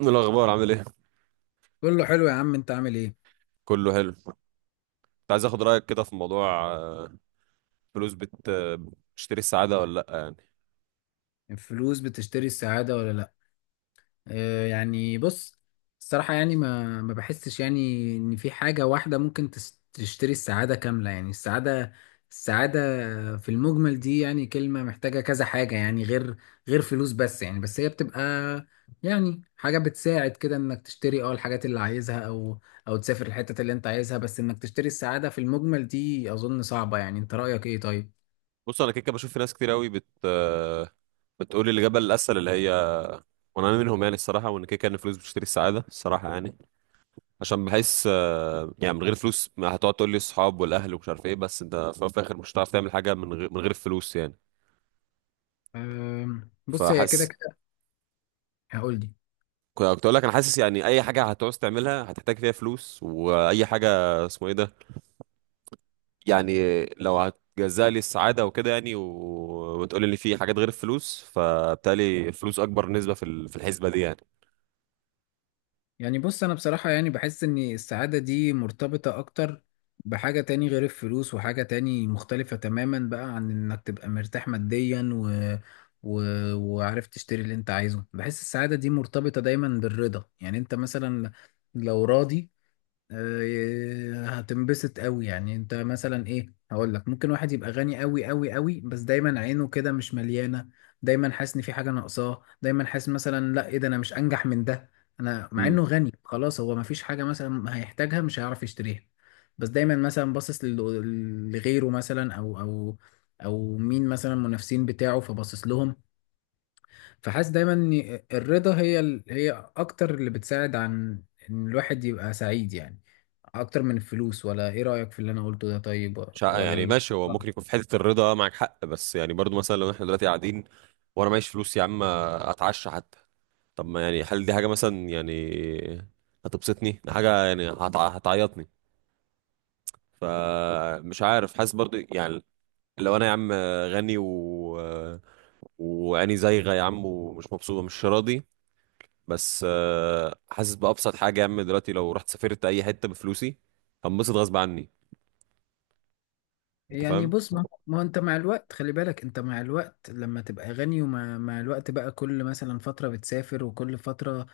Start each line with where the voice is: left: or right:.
right: إيه الأخبار عامل إيه؟
left: كله حلو يا عم، انت عامل ايه؟
right: كله حلو. كنت عايز آخد رأيك كده في موضوع فلوس بت آه، بتشتري السعادة ولا لأ يعني.
left: الفلوس بتشتري السعادة ولا لا؟ اه يعني بص، الصراحة يعني ما بحسش يعني ان في حاجة واحدة ممكن تشتري السعادة كاملة. يعني السعادة، السعادة في المجمل دي يعني كلمة محتاجة كذا حاجة، يعني غير فلوس. بس يعني بس هي بتبقى يعني حاجة بتساعد كده انك تشتري الحاجات اللي عايزها، او تسافر الحتة اللي انت عايزها. بس انك تشتري السعادة في المجمل دي اظن صعبة. يعني انت رأيك ايه طيب؟
right: بص، أنا كده كده بشوف في ناس كتير أوي بت آه، بتقول الإجابة الأسهل اللي هي، وأنا منهم يعني الصراحة، وإن كده كده إن الفلوس بتشتري السعادة الصراحة يعني. عشان بحس يعني من غير فلوس ما هتقعد تقول لي الصحاب والأهل ومش عارف إيه. بس أنت في الأول وفي الآخر مش هتعرف تعمل حاجة من غير الفلوس يعني.
left: بص، هي كده،
right: فحاسس.
left: هقول لي.
right: كنت أقول لك أنا حاسس يعني أي حاجة هتعوز تعملها هتحتاج فيها فلوس، وأي حاجة اسمه إيه ده، يعني لو هتجزأ لي السعادة وكده يعني وتقول لي في حاجات غير الفلوس، فبالتالي الفلوس أكبر نسبة في الحسبة دي يعني.
left: يعني بص، انا بصراحة يعني بحس ان السعادة دي مرتبطة اكتر بحاجة تاني غير الفلوس، وحاجة تاني مختلفة تماما بقى عن انك تبقى مرتاح ماديا و... وعارف تشتري اللي انت عايزه. بحس السعادة دي مرتبطة دايما بالرضا. يعني انت مثلا لو راضي، هتنبسط قوي. يعني انت مثلا ايه، هقول لك، ممكن واحد يبقى غني قوي قوي قوي بس دايما عينه كده مش مليانه. دايما حاسس ان في حاجه ناقصاه، دايما حاسس مثلا لا ايه ده، انا مش انجح من ده. انا مع
right: امم.
left: انه غني خلاص، هو ما فيش حاجه مثلا هيحتاجها مش هيعرف يشتريها، بس دايما مثلا باصص لغيره، مثلا او او مين، مثلا المنافسين بتاعه، فباصص لهم. فحاسس دايما ان الرضا هي هي اكتر اللي بتساعد عن ان الواحد يبقى سعيد، يعني اكتر من الفلوس. ولا ايه رأيك في اللي انا قلته ده طيب؟
right: مش ع- يعني
left: ولا
right: ماشي، هو
left: لا.
right: ممكن يكون في حتة الرضا معاك حق، بس يعني برضو مثلا لو احنا دلوقتي قاعدين وأنا معيش فلوس يا عم أتعشى حتى. طب ما يعني، هل دي حاجة مثلا يعني هتبسطني؟ دي حاجة يعني هتعيطني؟ فمش عارف، حاسس برضو يعني. لو أنا يا عم غني و وعيني زايغة يا عم، ومش مبسوطة مش راضي. بس حاسس بأبسط حاجة يا عم دلوقتي لو رحت سافرت أي حتة بفلوسي هنبسط غصب عني. أنت
left: يعني
right: فاهم؟
left: بص، ما هو انت مع الوقت، خلي بالك، انت مع الوقت لما تبقى غني، ومع الوقت بقى كل مثلا فترة بتسافر، وكل فترة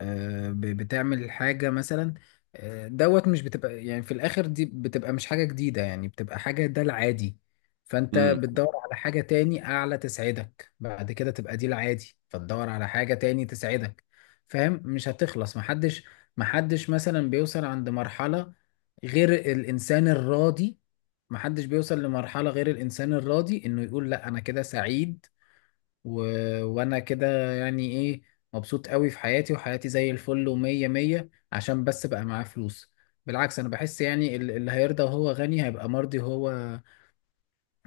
left: بتعمل حاجة مثلا. دوت مش بتبقى يعني في الآخر دي بتبقى مش حاجة جديدة، يعني بتبقى حاجة ده العادي. فأنت
right: امم.
left: بتدور على حاجة تاني أعلى تسعدك، بعد كده تبقى دي العادي فتدور على حاجة تاني تسعدك. فاهم؟ مش هتخلص. محدش مثلا بيوصل عند مرحلة غير الإنسان الراضي. محدش بيوصل لمرحلة غير الإنسان الراضي إنه يقول لأ أنا كده سعيد، و... وأنا كده يعني إيه، مبسوط قوي في حياتي، وحياتي زي الفل ومية مية، عشان بس بقى معاه فلوس. بالعكس، أنا بحس يعني اللي هيرضى وهو غني هيبقى مرضي، وهو،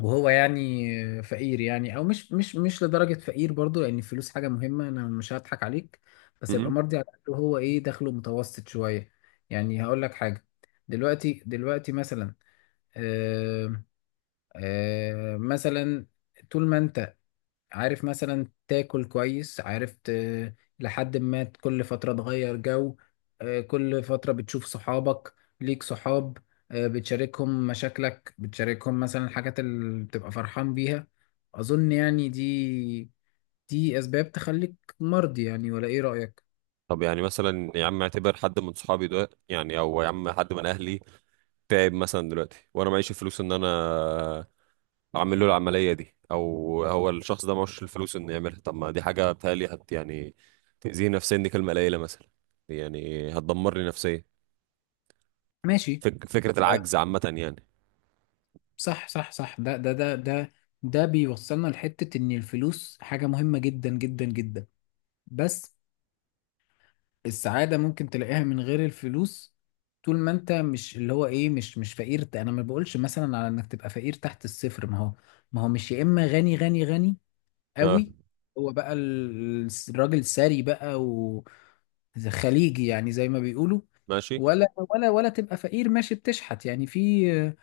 left: وهو يعني، فقير. يعني أو مش لدرجة فقير برضو، لأن الفلوس حاجة مهمة، أنا مش هضحك عليك، بس يبقى
right: امم.
left: مرضي على الأقل وهو إيه، دخله متوسط شوية. يعني هقول لك حاجة، دلوقتي مثلا، آه، مثلا طول ما انت عارف مثلا تاكل كويس، عارف لحد ما كل فترة تغير جو، كل فترة بتشوف صحابك، ليك صحاب، بتشاركهم مشاكلك، بتشاركهم مثلا الحاجات اللي بتبقى فرحان بيها. أظن يعني دي، دي أسباب تخليك مرضي، يعني ولا إيه رأيك؟
right: طب يعني مثلا يا عم، اعتبر حد من صحابي ده يعني، أو يا عم حد من أهلي تعب مثلا دلوقتي وأنا معيش فلوس إن أنا أعمل له العملية دي، أو هو الشخص ده معهوش الفلوس إنه يعملها. طب ما دي حاجة بتهيألي يعني تأذيه نفسيا، دي كلمة قليلة مثلا، يعني هتدمر لي نفسيا.
left: ماشي.
right: فكرة
left: آه،
right: العجز عامة يعني.
left: صح صح صح، ده ده بيوصلنا لحتة إن الفلوس حاجة مهمة جدا جدا جدا، بس السعادة ممكن تلاقيها من غير الفلوس. طول ما انت مش اللي هو ايه، مش فقير. انا ما بقولش مثلا على انك تبقى فقير تحت الصفر، ما هو مش يا اما غني غني غني
right: اه.
left: قوي، هو بقى الراجل ثري بقى، و خليجي يعني زي ما بيقولوا،
right: ماشي.
left: ولا تبقى فقير ماشي بتشحت. يعني في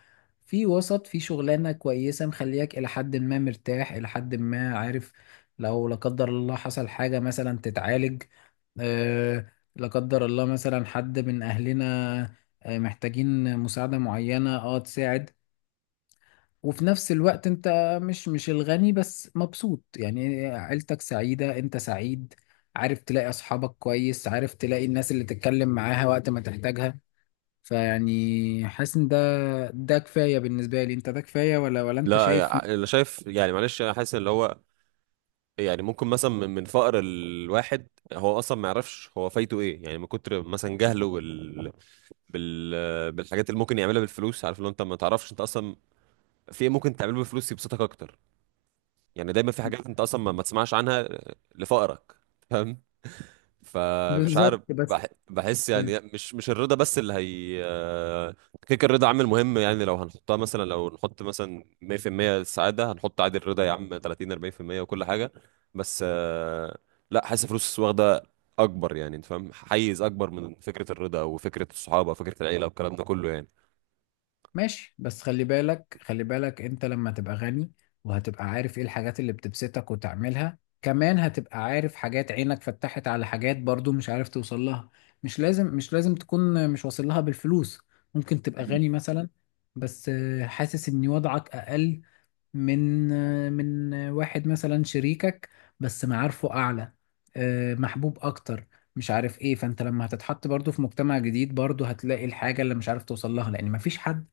left: في وسط، في شغلانة كويسة مخلياك إلى حد ما مرتاح، إلى حد ما عارف لو لا قدر الله حصل حاجة مثلا تتعالج، لا قدر الله مثلا حد من اهلنا محتاجين مساعدة معينة، تساعد. وفي نفس الوقت انت مش الغني بس مبسوط، يعني عيلتك سعيدة، انت سعيد، عارف تلاقي اصحابك كويس، عارف تلاقي الناس اللي تتكلم معاها وقت ما تحتاجها. فيعني حاسس ان ده، ده كفاية بالنسبة لي انت، ده كفاية ولا انت
right: لا،
left: شايف؟
right: انا شايف يعني، معلش، انا حاسس اللي هو، يعني ممكن مثلا من فقر الواحد، هو اصلا ما يعرفش هو فايته ايه، يعني من كتر مثلا جهله بالحاجات اللي ممكن يعملها بالفلوس. عارف، لو انت ما تعرفش انت اصلا في ايه ممكن تعمله بالفلوس يبسطك اكتر. يعني دايما في حاجات انت اصلا ما تسمعش عنها لفقرك. فمش عارف
left: بالظبط بس.
right: بحس يعني مش الرضا بس اللي هي كيك، الرضا عامل مهم يعني. لو هنحطها مثلا، لو نحط مثلا 100% السعادة، هنحط عادي الرضا يا عم 30 40% وكل حاجة. بس لا، حاسس فلوس واخدة اكبر، يعني انت فاهم، حيز اكبر من فكرة الرضا او فكرة الصحابة او فكرة العيلة والكلام ده كله يعني.
left: ماشي، بس خلي بالك، خلي بالك انت لما تبقى غني وهتبقى عارف ايه الحاجات اللي بتبسطك وتعملها، كمان هتبقى عارف حاجات عينك فتحت على حاجات برضو مش عارف توصل لها. مش لازم، مش لازم تكون مش واصل لها بالفلوس. ممكن تبقى غني مثلا بس حاسس ان وضعك اقل من، واحد مثلا شريكك بس معارفه اعلى، محبوب اكتر، مش عارف ايه. فانت لما هتتحط برضو في مجتمع جديد برضو هتلاقي الحاجة اللي مش عارف توصل لها، لان مفيش حد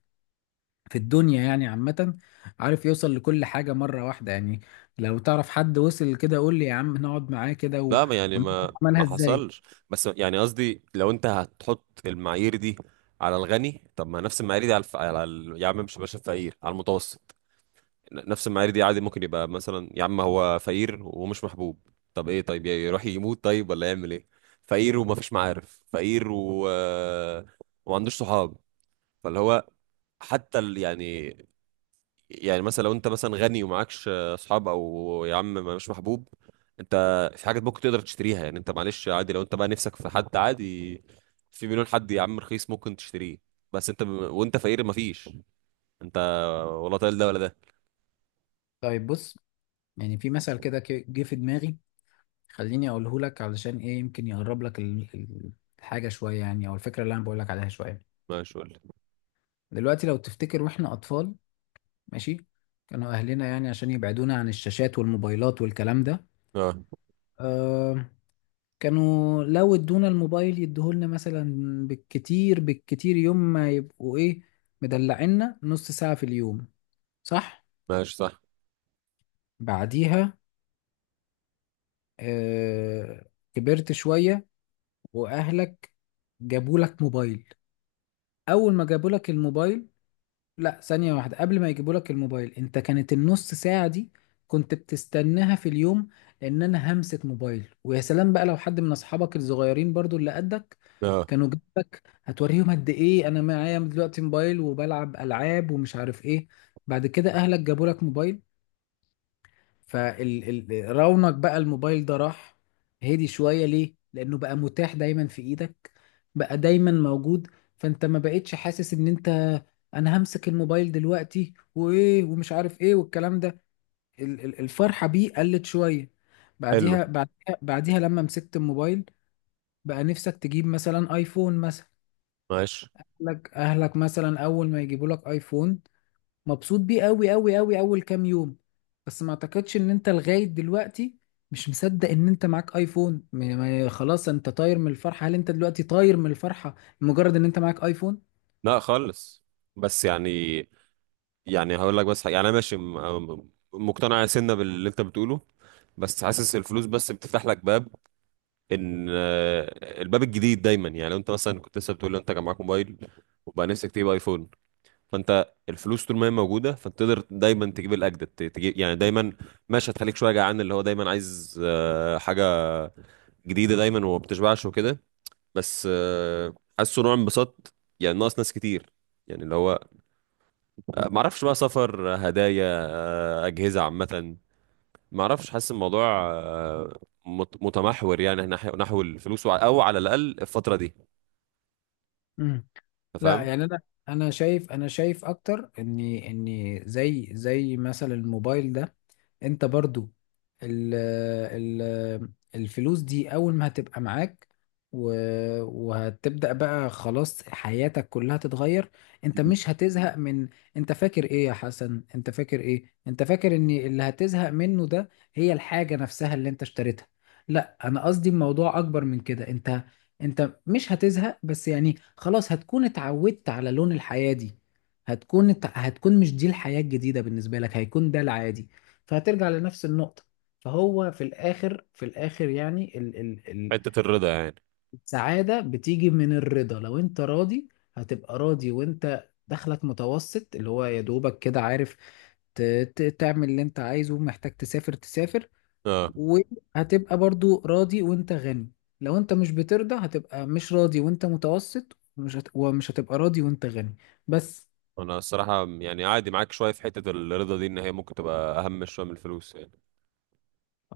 left: في الدنيا يعني عامة عارف يوصل لكل حاجة مرة واحدة. يعني لو تعرف حد وصل كده قول لي يا عم نقعد معاه كده
right: لا، يعني
left: ونشوف
right: ما
left: عملها
right: ما
left: ازاي.
right: حصلش. بس يعني قصدي، لو انت هتحط المعايير دي على الغني، طب ما نفس المعايير دي على الف... على ال... يا عم مش باشا، الفقير على المتوسط. نفس المعايير دي عادي ممكن يبقى مثلا يا عم هو فقير ومش محبوب. طب ايه، طيب يروح يموت؟ طيب ولا يعمل ايه؟ فقير ومفيش معارف، فقير و وما عندوش صحاب، فاللي هو، حتى ال... يعني يعني مثلا لو انت مثلا غني ومعكش اصحاب او يا عم مش محبوب، انت في حاجات ممكن تقدر تشتريها يعني. انت معلش عادي لو انت بقى نفسك في حد عادي، في مليون حد يا عم رخيص ممكن تشتريه. بس انت وانت فقير مفيش، انت ولا طايل ده ولا ده.
left: طيب بص، يعني في مثل كده جه في دماغي، خليني اقوله لك علشان ايه يمكن يقرب لك الحاجة شوية يعني، او الفكرة اللي انا بقول لك عليها شوية.
right: ماشي، قول لي.
left: دلوقتي لو تفتكر واحنا اطفال، ماشي، كانوا اهلنا يعني عشان يبعدونا عن الشاشات والموبايلات والكلام ده،
right: اه،
left: آه، كانوا لو ادونا الموبايل يديهولنا مثلا بالكتير بالكتير يوم، ما يبقوا ايه، مدلعنا نص ساعة في اليوم. صح؟
right: ماشي صح.
left: بعديها كبرت شوية، واهلك جابولك موبايل. اول ما جابولك الموبايل، لا ثانية واحدة، قبل ما يجيبوا لك الموبايل انت كانت النص ساعة دي كنت بتستناها في اليوم، لان انا همسة موبايل ويا سلام. بقى لو حد من اصحابك الصغيرين برضو اللي قدك
right: اه،
left: كانوا جنبك هتوريهم قد ايه انا معايا دلوقتي موبايل وبلعب العاب ومش عارف ايه. بعد كده اهلك جابوا لك موبايل، فرونق بقى الموبايل ده راح، هدي شوية. ليه؟ لأنه بقى متاح دايما في إيدك، بقى دايما موجود. فأنت ما بقتش حاسس إن أنت، أنا همسك الموبايل دلوقتي وإيه ومش عارف إيه والكلام ده، الفرحة بيه قلت شوية.
right: حلو.
left: بعديها، بعديها لما مسكت الموبايل، بقى نفسك تجيب مثلا آيفون مثلا.
right: ماشي.
left: أهلك مثلا أول ما يجيبوا لك آيفون، مبسوط بيه قوي قوي قوي اول كام يوم. بس ما اعتقدش ان انت لغاية دلوقتي مش مصدق ان انت معاك ايفون. خلاص انت طاير من الفرحة. هل انت دلوقتي طاير من الفرحة مجرد ان انت معاك ايفون؟
right: لا خالص. بس يعني هقول لك بس حاجة. يعني انا ماشي مقتنع يا سنة باللي انت بتقوله. بس حاسس الفلوس بس بتفتح لك باب، ان الباب الجديد دايما. يعني لو انت مثلا كنت لسه بتقول لي انت كان معاك موبايل وبقى نفسك تجيب ايفون، فانت الفلوس طول ما هي موجوده فانت تقدر دايما تجيب الاجدد، تجيب يعني دايما. ماشي، هتخليك شويه جعان اللي هو دايما عايز حاجه جديده دايما وما بتشبعش وكده. بس حاسه نوع انبساط، يعني ناقص ناس كتير، يعني اللي هو معرفش بقى سفر، هدايا، أجهزة عامة معرفش. حاسس الموضوع آه، متمحور يعني نحو الفلوس أو على الأقل الفترة دي.
left: امم.
right: أنت
left: لا
right: فاهم؟
left: يعني، انا شايف اكتر اني زي مثلا الموبايل ده. انت برضو، ال ال الفلوس دي اول ما هتبقى معاك، وهتبدأ بقى خلاص حياتك كلها تتغير. انت
right: مم.
left: مش هتزهق من، انت فاكر ايه يا حسن، انت فاكر ايه، انت فاكر ان اللي هتزهق منه ده هي الحاجة نفسها اللي انت اشتريتها؟ لا، انا قصدي الموضوع اكبر من كده. انت، انت مش هتزهق بس، يعني خلاص هتكون اتعودت على لون الحياة دي. هتكون مش دي الحياة الجديدة بالنسبة لك، هيكون ده العادي. فهترجع لنفس النقطة. فهو في الآخر، في الآخر يعني ال ال ال
right: حتة الرضا يعني.
left: السعادة بتيجي من الرضا. لو أنت راضي هتبقى راضي وأنت دخلك متوسط، اللي هو يا دوبك كده عارف ت- تعمل اللي أنت عايزه، محتاج تسافر تسافر،
right: اه،
left: وهتبقى برضو راضي وأنت غني. لو أنت مش بترضى هتبقى مش راضي وأنت متوسط، ومش هتبقى راضي وأنت غني بس.
right: أنا الصراحة يعني عادي معاك شوية في حتة الرضا دي إن هي ممكن تبقى أهم شوية من الفلوس يعني.